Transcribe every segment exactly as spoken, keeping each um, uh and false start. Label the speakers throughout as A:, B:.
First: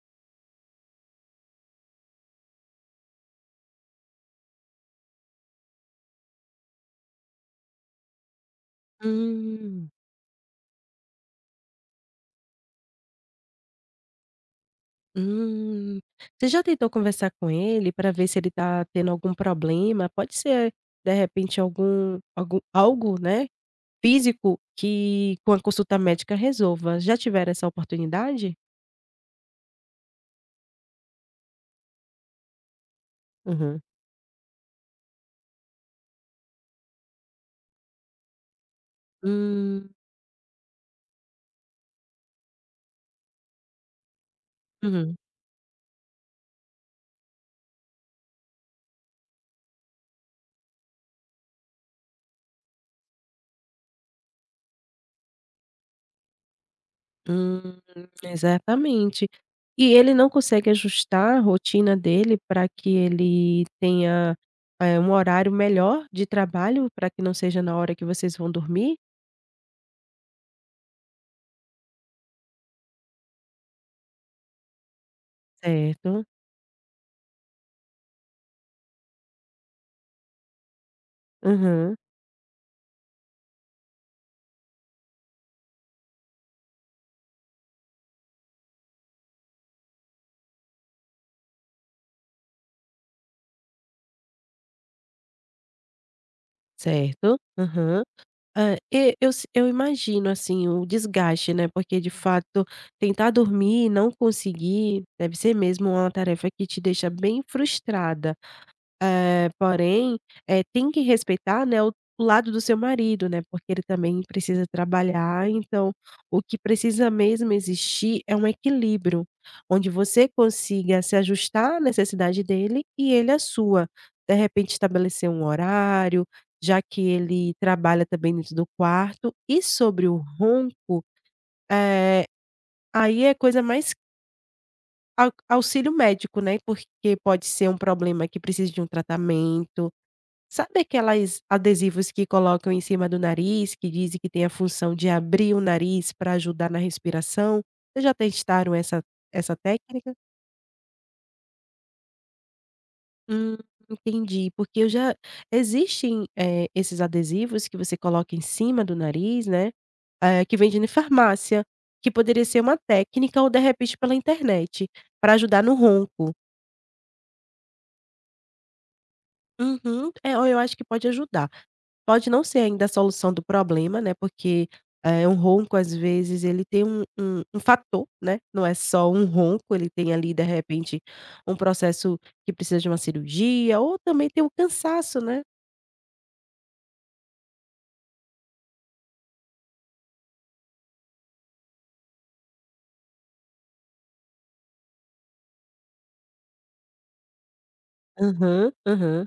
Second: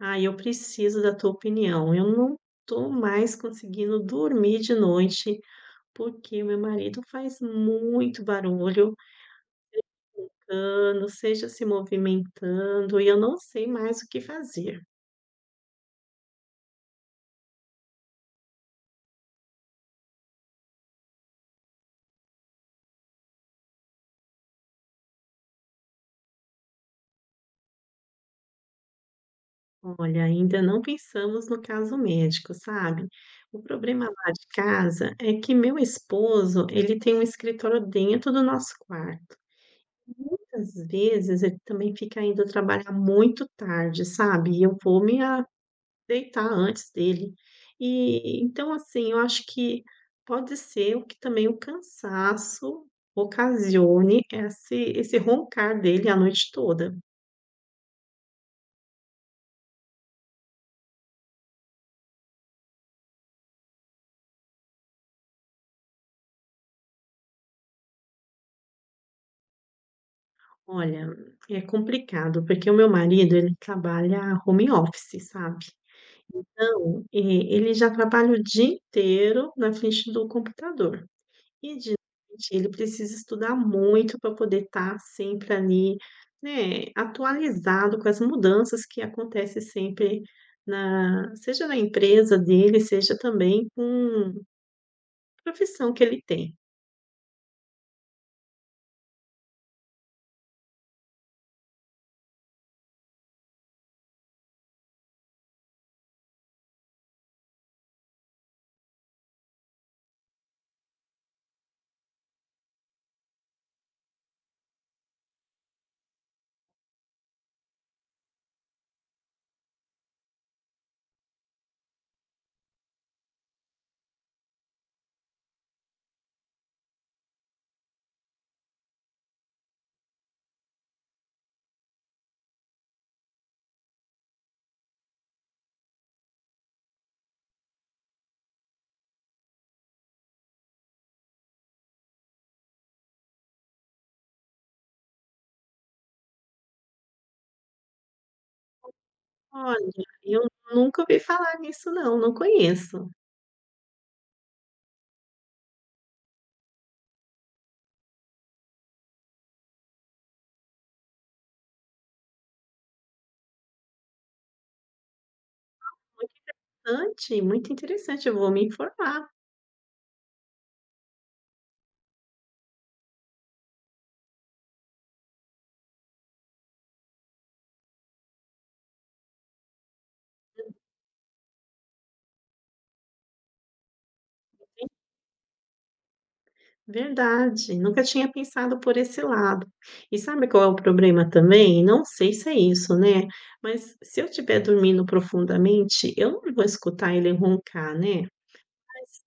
A: Ah, eu preciso da tua opinião. Eu não tô mais conseguindo dormir de noite, porque o meu marido faz muito barulho,
B: Hum,
A: cano, seja se movimentando, e eu não sei mais o que fazer.
B: hum. Você já tentou conversar com ele para ver se ele tá tendo algum problema? Pode ser, de repente, algum algum algo, né, físico que com a consulta médica resolva. Já tiveram essa oportunidade?
A: Olha, ainda não pensamos no caso médico, sabe? O
B: Uhum.
A: problema lá de casa é que meu esposo, ele tem um escritório dentro do nosso quarto.
B: Hum,
A: Às vezes ele também fica indo trabalhar muito tarde, sabe? E eu vou
B: uhum,
A: me deitar antes dele. E então, assim, eu acho que pode ser o que também o cansaço ocasione esse esse roncar dele a noite toda.
B: hum, exatamente. E ele não consegue ajustar a rotina dele para que ele tenha, eh, um horário melhor de trabalho, para que não seja na hora que vocês vão dormir?
A: Olha, é complicado, porque o meu marido, ele trabalha home office, sabe.
B: Certo.
A: Então, eh, ele já trabalha o dia inteiro na frente do computador. E de
B: Aham,
A: noite ele precisa estudar muito para poder estar sempre ali, né, atualizado com as mudanças que acontece sempre na seja na empresa dele, seja também com a profissão que ele tem.
B: certo. Aham. Ah e eu, se eu imagino, assim, o desgaste, né, porque de fato tentar dormir e não conseguir, deve ser mesmo uma tarefa que te deixa bem frustrada. Eh, porém, eh, tem que respeitar, né, o o lado do seu marido, né, porque ele também precisa trabalhar, então o que precisa mesmo existir é um equilíbrio, onde você consiga se ajustar à necessidade dele e ele à sua. De repente estabelecer um horário, já que ele trabalha também dentro do quarto. E sobre o ronco, eh, aí é coisa mais au auxílio médico, né, porque pode ser um problema que precisa de um tratamento. Sabe aqueles adesivos que colocam em cima do nariz, que dizem que tem a função de abrir o nariz para ajudar na respiração? Vocês já testaram essa essa
A: "Olha,
B: técnica?
A: eu nunca ouvi falar nisso não, não conheço."
B: Hum, entendi, porque eu já, existem, eh, esses adesivos que você coloca em cima do nariz, né, eh, que vende em farmácia, que poderia ser uma técnica ou de repente pela internet, para ajudar no ronco.
A: "Ante, muito interessante, eu vou me informar."
B: Uhum, é, eu acho que pode ajudar. Pode não ser ainda a solução do problema, né, porque, é um ronco, às vezes, ele tem um um um fator, né, não é só um ronco, ele tem ali, de repente, um processo que precisa de uma cirurgia ou também tem o cansaço, né.
A: Verdade, nunca tinha pensado por esse lado. E sabe qual é o problema também? Não sei se é isso, né, mas se eu estiver dormindo profundamente, eu não vou escutar ele roncar, né.
B: Aham, aham.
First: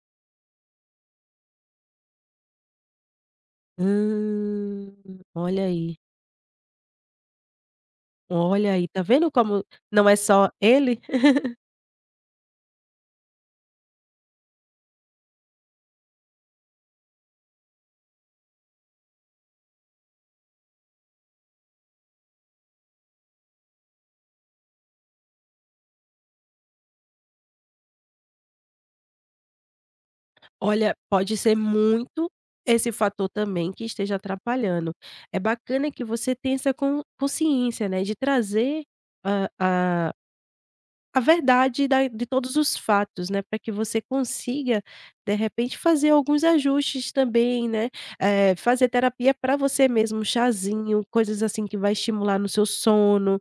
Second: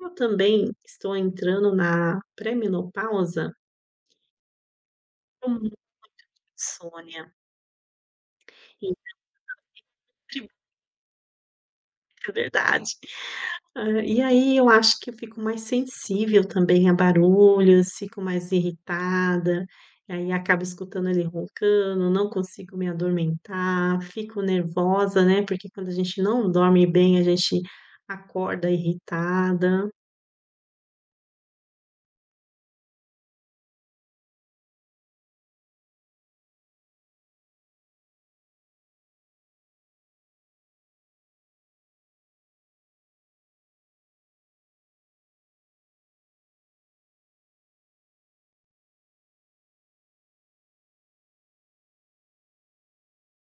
A: Eu também estou entrando na pré-menopausa
B: Hum,
A: com
B: olha aí,
A: insônia,
B: olha aí, tá vendo como não é
A: incrível.
B: só ele?
A: É verdade. Hã, e aí eu acho que eu fico mais sensível também a barulhos, fico mais irritada, e aí acabo escutando ele roncando, não consigo me adormentar, fico nervosa, né, porque quando a gente não dorme bem, a gente acorda irritada.
B: Olha, pode ser muito esse fator também que esteja atrapalhando. É bacana que você tenha essa con consciência, né, de trazer a a a verdade da, de todos os fatos, né, para que você consiga, de repente, fazer alguns ajustes também, né, eh, fazer terapia para você mesmo, um chazinho, coisas assim que vai estimular no seu sono,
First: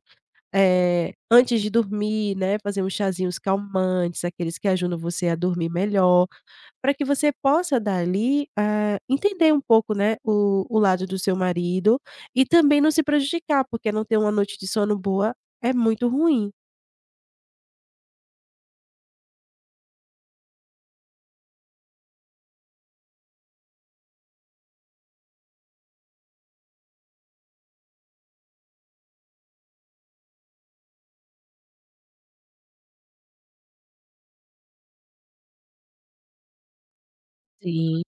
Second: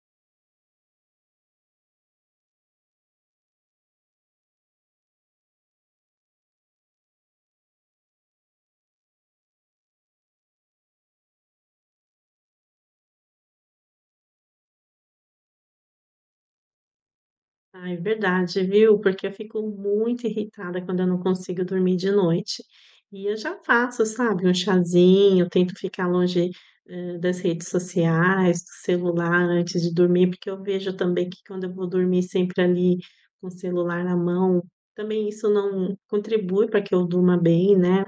B: eh, antes de dormir, né, fazer uns chazinhos calmantes, aqueles que ajudam você a dormir melhor para que você possa dali, ah, entender um pouco, né, o o lado do seu marido e também não se prejudicar, porque não ter uma noite de sono boa é muito ruim.
A: Ah, é verdade, viu? Porque eu fico muito irritada quando eu não consigo dormir de noite. E eu já faço, sabe, um chazinho, tento ficar longe, eh, das redes sociais, do celular antes de dormir, porque eu vejo também que quando eu vou dormir sempre ali com o celular na mão, também isso não contribui para que eu durma bem, né?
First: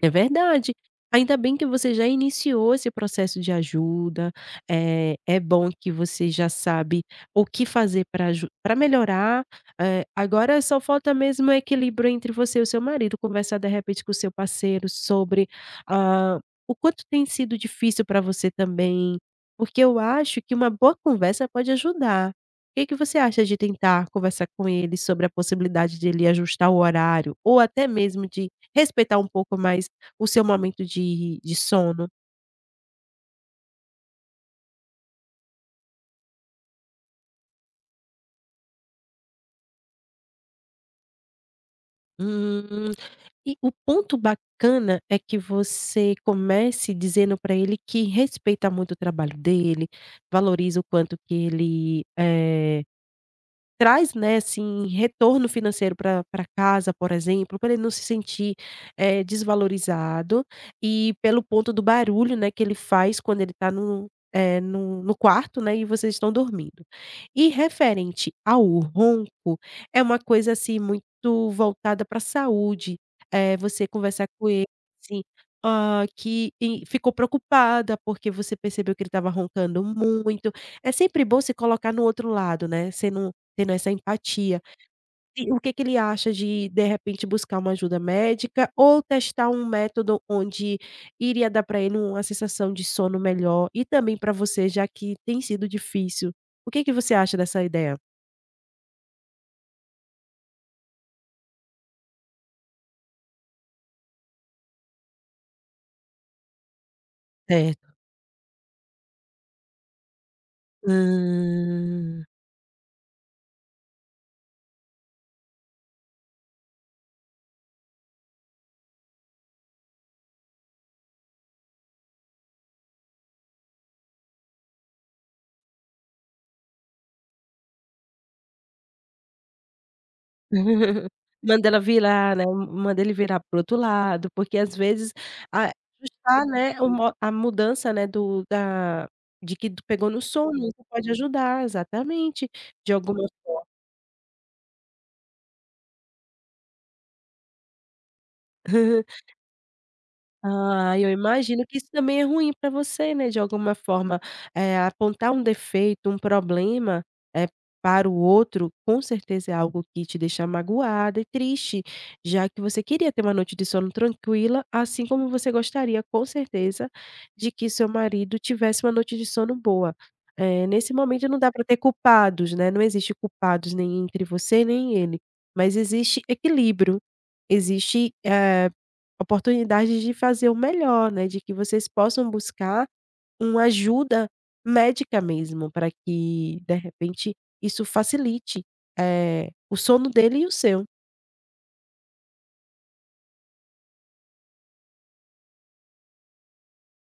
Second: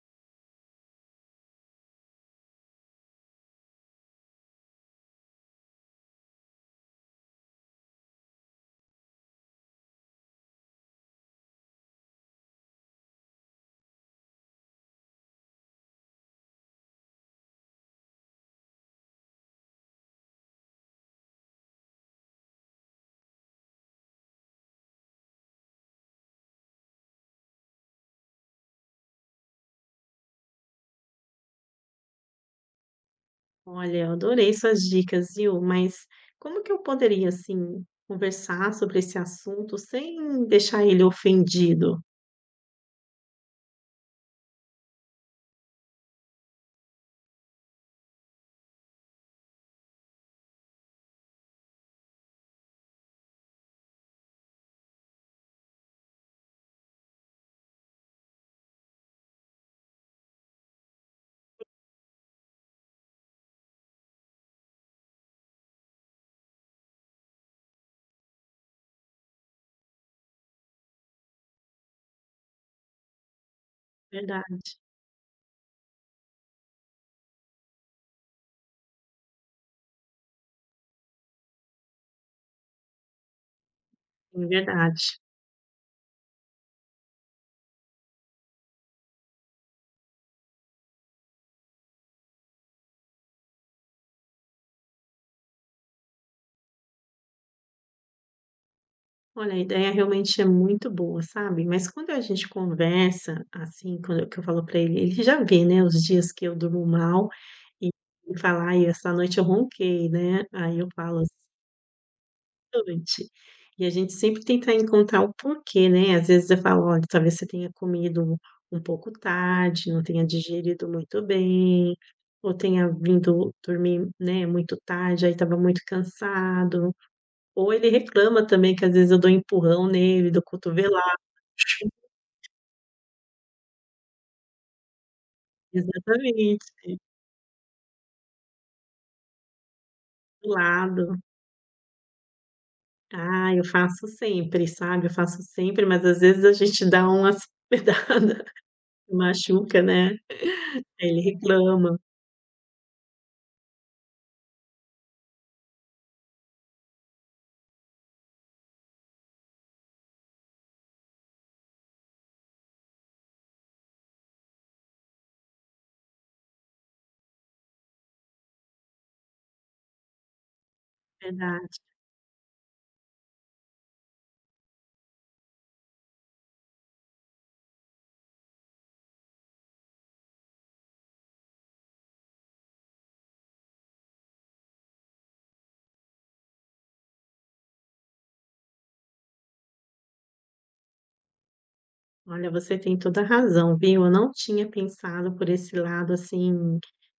B: É verdade. Ainda bem que você já iniciou esse processo de ajuda, eh, é bom que você já sabe o que fazer para aju melhorar, eh, agora só falta mesmo o equilíbrio entre você e o seu marido, conversar de repente com o seu parceiro sobre, ah, o quanto tem sido difícil para você também, porque eu acho que uma boa conversa pode ajudar. O que que você acha de tentar conversar com ele sobre a possibilidade de ele ajustar o horário, ou até mesmo de respeitar um pouco mais o seu momento de de sono.
A: Olha, eu adorei suas dicas, viu? Mas como que eu poderia, assim, conversar sobre esse assunto sem deixar ele ofendido?
B: Hum, e o ponto bacana é que você comece dizendo para ele que respeita muito o trabalho dele, valoriza o quanto que ele, eh traz, né, assim, retorno financeiro para pra casa, por exemplo, para ele não se sentir, eh, desvalorizado, e pelo ponto do barulho, né, que ele faz quando ele está no, eh, no no quarto, né, e vocês estão dormindo. E referente ao ronco, é uma coisa, assim, muito voltada pra saúde, eh, você conversar com
A: Verdade.
B: ele, assim, ah, que e ficou preocupada porque você percebeu que ele estava roncando muito. É sempre bom se colocar no outro lado, né, você não, tendo essa
A: É
B: empatia.
A: verdade.
B: E o que que ele acha de, de repente, buscar uma ajuda médica ou testar um método onde iria dar para ele uma sensação de sono melhor e também para você, já que tem sido difícil. O que que você acha dessa ideia?
A: Olha, a ideia realmente é muito boa, sabe. Mas quando a gente conversa, assim, quando eu, que eu falo pra ele, ele já vê, né, os dias que eu durmo mal
B: Certo.
A: e e fala: "Ai, essa noite eu ronquei", né. Aí eu falo: essa
B: Hum.
A: "noite". E a gente sempre tenta encontrar o porquê, né. Às vezes eu falo: "Olha, talvez você tenha comido um pouco tarde, não tenha digerido muito bem, ou tenha vindo dormir, né, muito tarde, aí estava muito cansado". Ou ele reclama também que às vezes eu dou um empurrão nele, dou cotovelada,
B: Manda ela virar, né, manda ele virar para outro lado, porque às vezes a, ajustar,
A: exatamente,
B: né, o mo a mudança, né, do da de que pegou no
A: do
B: sono, isso pode
A: lado.
B: ajudar, exatamente, de alguma.
A: Ah, eu faço sempre, sabe, eu faço sempre, mas às vezes a gente dá umas pedrada, machuca, né,
B: Ah,
A: aí
B: eu
A: ele
B: imagino que isso
A: reclama,
B: também é ruim para você, né, de alguma forma, eh, apontar um defeito, um problema, eh, para o outro, com certeza é algo que te deixa magoada e triste, já que você queria ter uma noite de sono tranquila, assim como você gostaria, com certeza, de que seu marido tivesse uma noite de sono boa. Eh, nesse
A: é
B: momento não dá para ter
A: verdade.
B: culpados, né, não existe culpados nem entre você nem ele, mas existe equilíbrio, existe, eh oportunidades de fazer o melhor, né, de que vocês possam buscar uma ajuda médica mesmo, para que, de repente, isso facilite, eh, o sono dele e o seu.
A: Olha, você tem toda a razão, viu. Eu não tinha pensado por esse lado, assim,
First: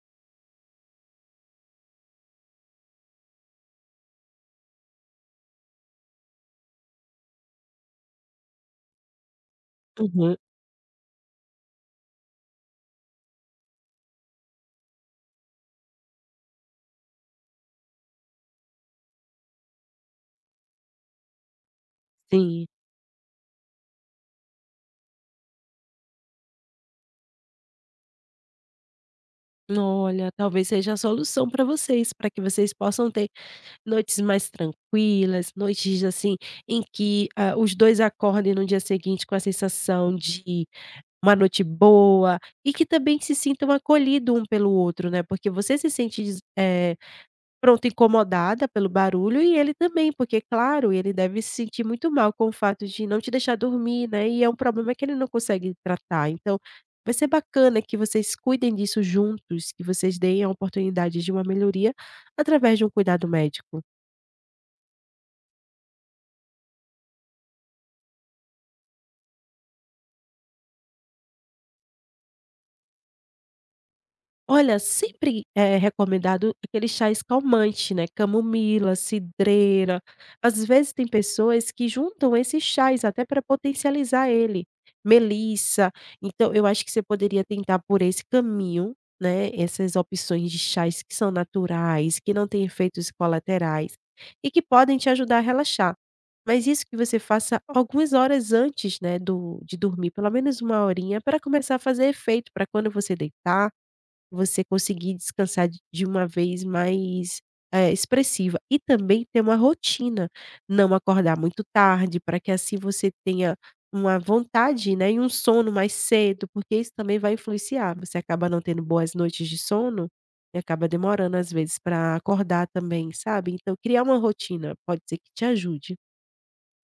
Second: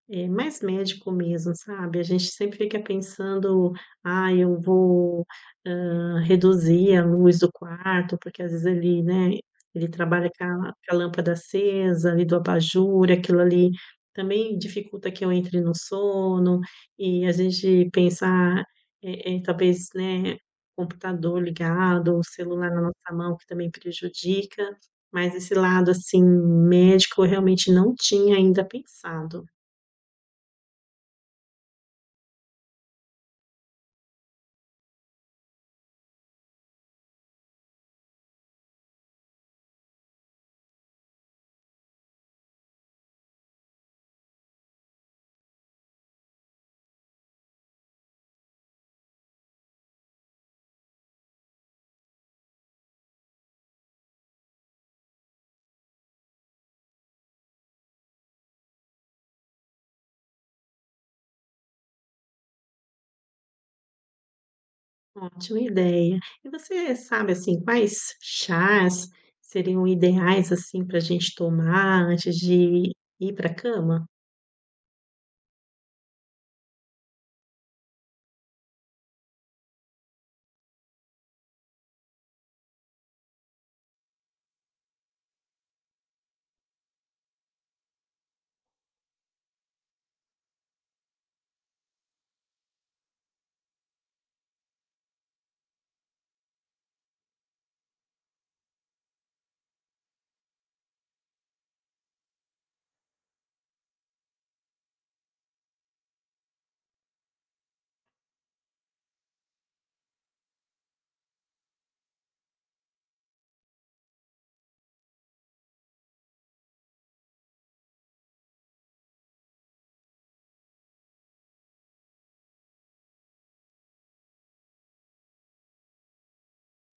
A: eh, mais médico mesmo, sabe. A gente sempre fica pensando: "Ah, eu vou, hã, reduzir a luz do quarto", porque às vezes ele, né, ele trabalha
B: Uhum,
A: com a com a lâmpada acesa ali do abajur, aquilo ali também dificulta que eu entre no sono. E a gente pensar: "Ah, eh eh, talvez, né, computador ligado o
B: sim.
A: celular na nossa mão que também prejudica". Mas esse lado, assim, médico, eu realmente não tinha ainda pensado.
B: Olha, talvez seja a solução para vocês, para que vocês possam ter noites mais tranquilas, noites, assim, em que, ah, os dois acordem no dia seguinte com a sensação de uma noite boa e que também se sintam acolhidos um pelo outro, né, porque você se sente, eh pronto, incomodada pelo barulho e ele também, porque claro, ele deve se sentir muito mal com o fato de não te deixar dormir, né, e é um problema que ele não consegue tratar. Então, vai ser bacana que vocês cuidem disso juntos, que vocês deem a oportunidade de uma melhoria através de um cuidado médico.
A: Ótima ideia. E você sabe, assim, quais chás seriam ideais, assim, para a gente tomar antes de ir para a cama?
B: Olha, sempre é recomendado aqueles chás calmantes, né, camomila, cidreira. Às vezes tem pessoas que juntam esses chás até para potencializar ele, melissa. Então eu acho que você poderia tentar por esse caminho, né, essas opções de chás que são naturais, que não têm efeitos colaterais e que podem te ajudar a relaxar. Mas isso que você faça algumas horas antes, né, do, de dormir, pelo menos uma horinha, para começar a fazer efeito, para quando você deitar você conseguir descansar de de uma vez mais, eh, expressiva. E também ter uma rotina, não acordar muito tarde, para que assim você tenha uma vontade, né, e um sono mais cedo, porque isso também vai influenciar. Você acaba não tendo boas noites de sono, e acaba demorando às vezes para acordar também, sabe. Então criar uma rotina pode ser que te ajude.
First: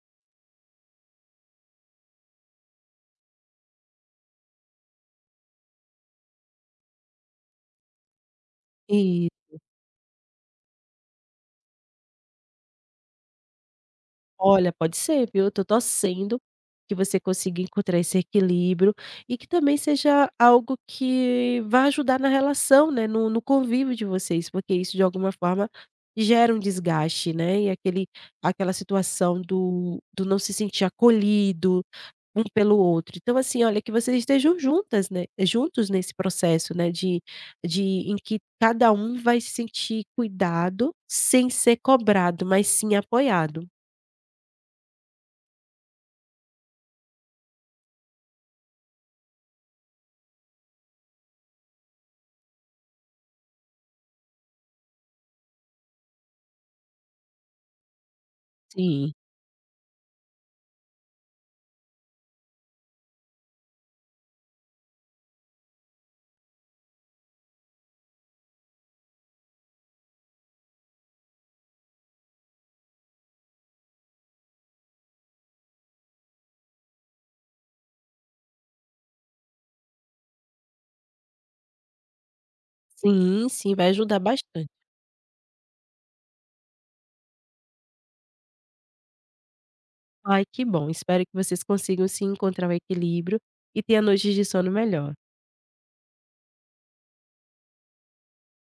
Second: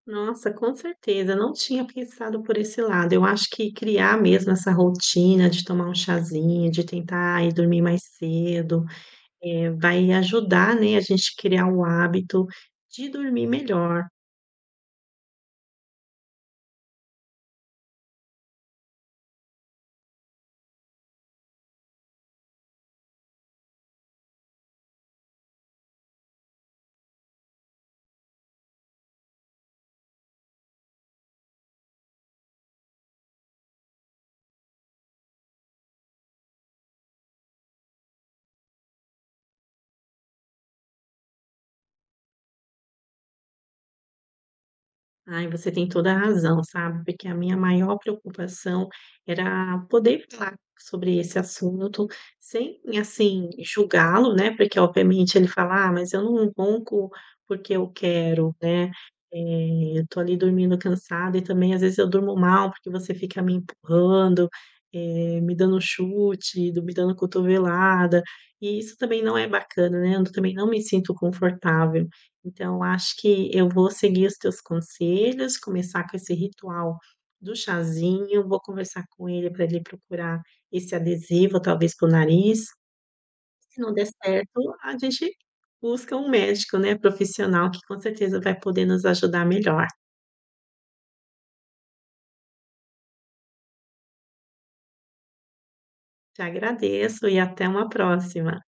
A: Nossa, com certeza, não tinha pensado por esse lado. Eu acho que criar mesmo essa rotina de tomar um chazinho, de tentar ir dormir mais cedo, eh, vai ajudar, né, a gente criar o hábito de dormir melhor.
B: Olha, pode ser, viu. Eu tô torcendo que você consiga encontrar esse equilíbrio e que também seja algo que vá ajudar na relação, né, no no convívio de vocês, porque isso de alguma forma gera um desgaste, né, e aquele aquela situação do do não se sentir acolhido um pelo outro. Então, assim, olha, que vocês estejam juntas, né, juntos nesse processo, né, de de em que cada um vai se sentir cuidado sem ser cobrado, mas sim apoiado.
A: Ai, você tem toda a razão, sabe, porque a minha maior preocupação era poder falar sobre esse assunto sem, assim, julgá-lo, né, porque obviamente ele fala: "Ah, mas eu não ronco porque eu quero, né,
B: Sim.
A: eh, eu tô ali dormindo cansada e também às vezes eu durmo mal porque você fica me empurrando, eh, me dando chute, do me dando cotovelada", e isso também não é bacana, né, eu também não me sinto confortável. Então, acho que eu vou seguir os teus conselhos, começar com esse ritual do chazinho, vou conversar com ele para ele procurar esse adesivo, talvez para o nariz.
B: Sim, sim,
A: Se
B: vai
A: não der
B: ajudar bastante.
A: certo, a gente busca um médico, né, profissional que com certeza vai poder nos ajudar melhor.
B: Ai, que bom. Espero que vocês consigam sim encontrar o equilíbrio e tenha noites de sono melhor.
A: Te agradeço e até uma próxima.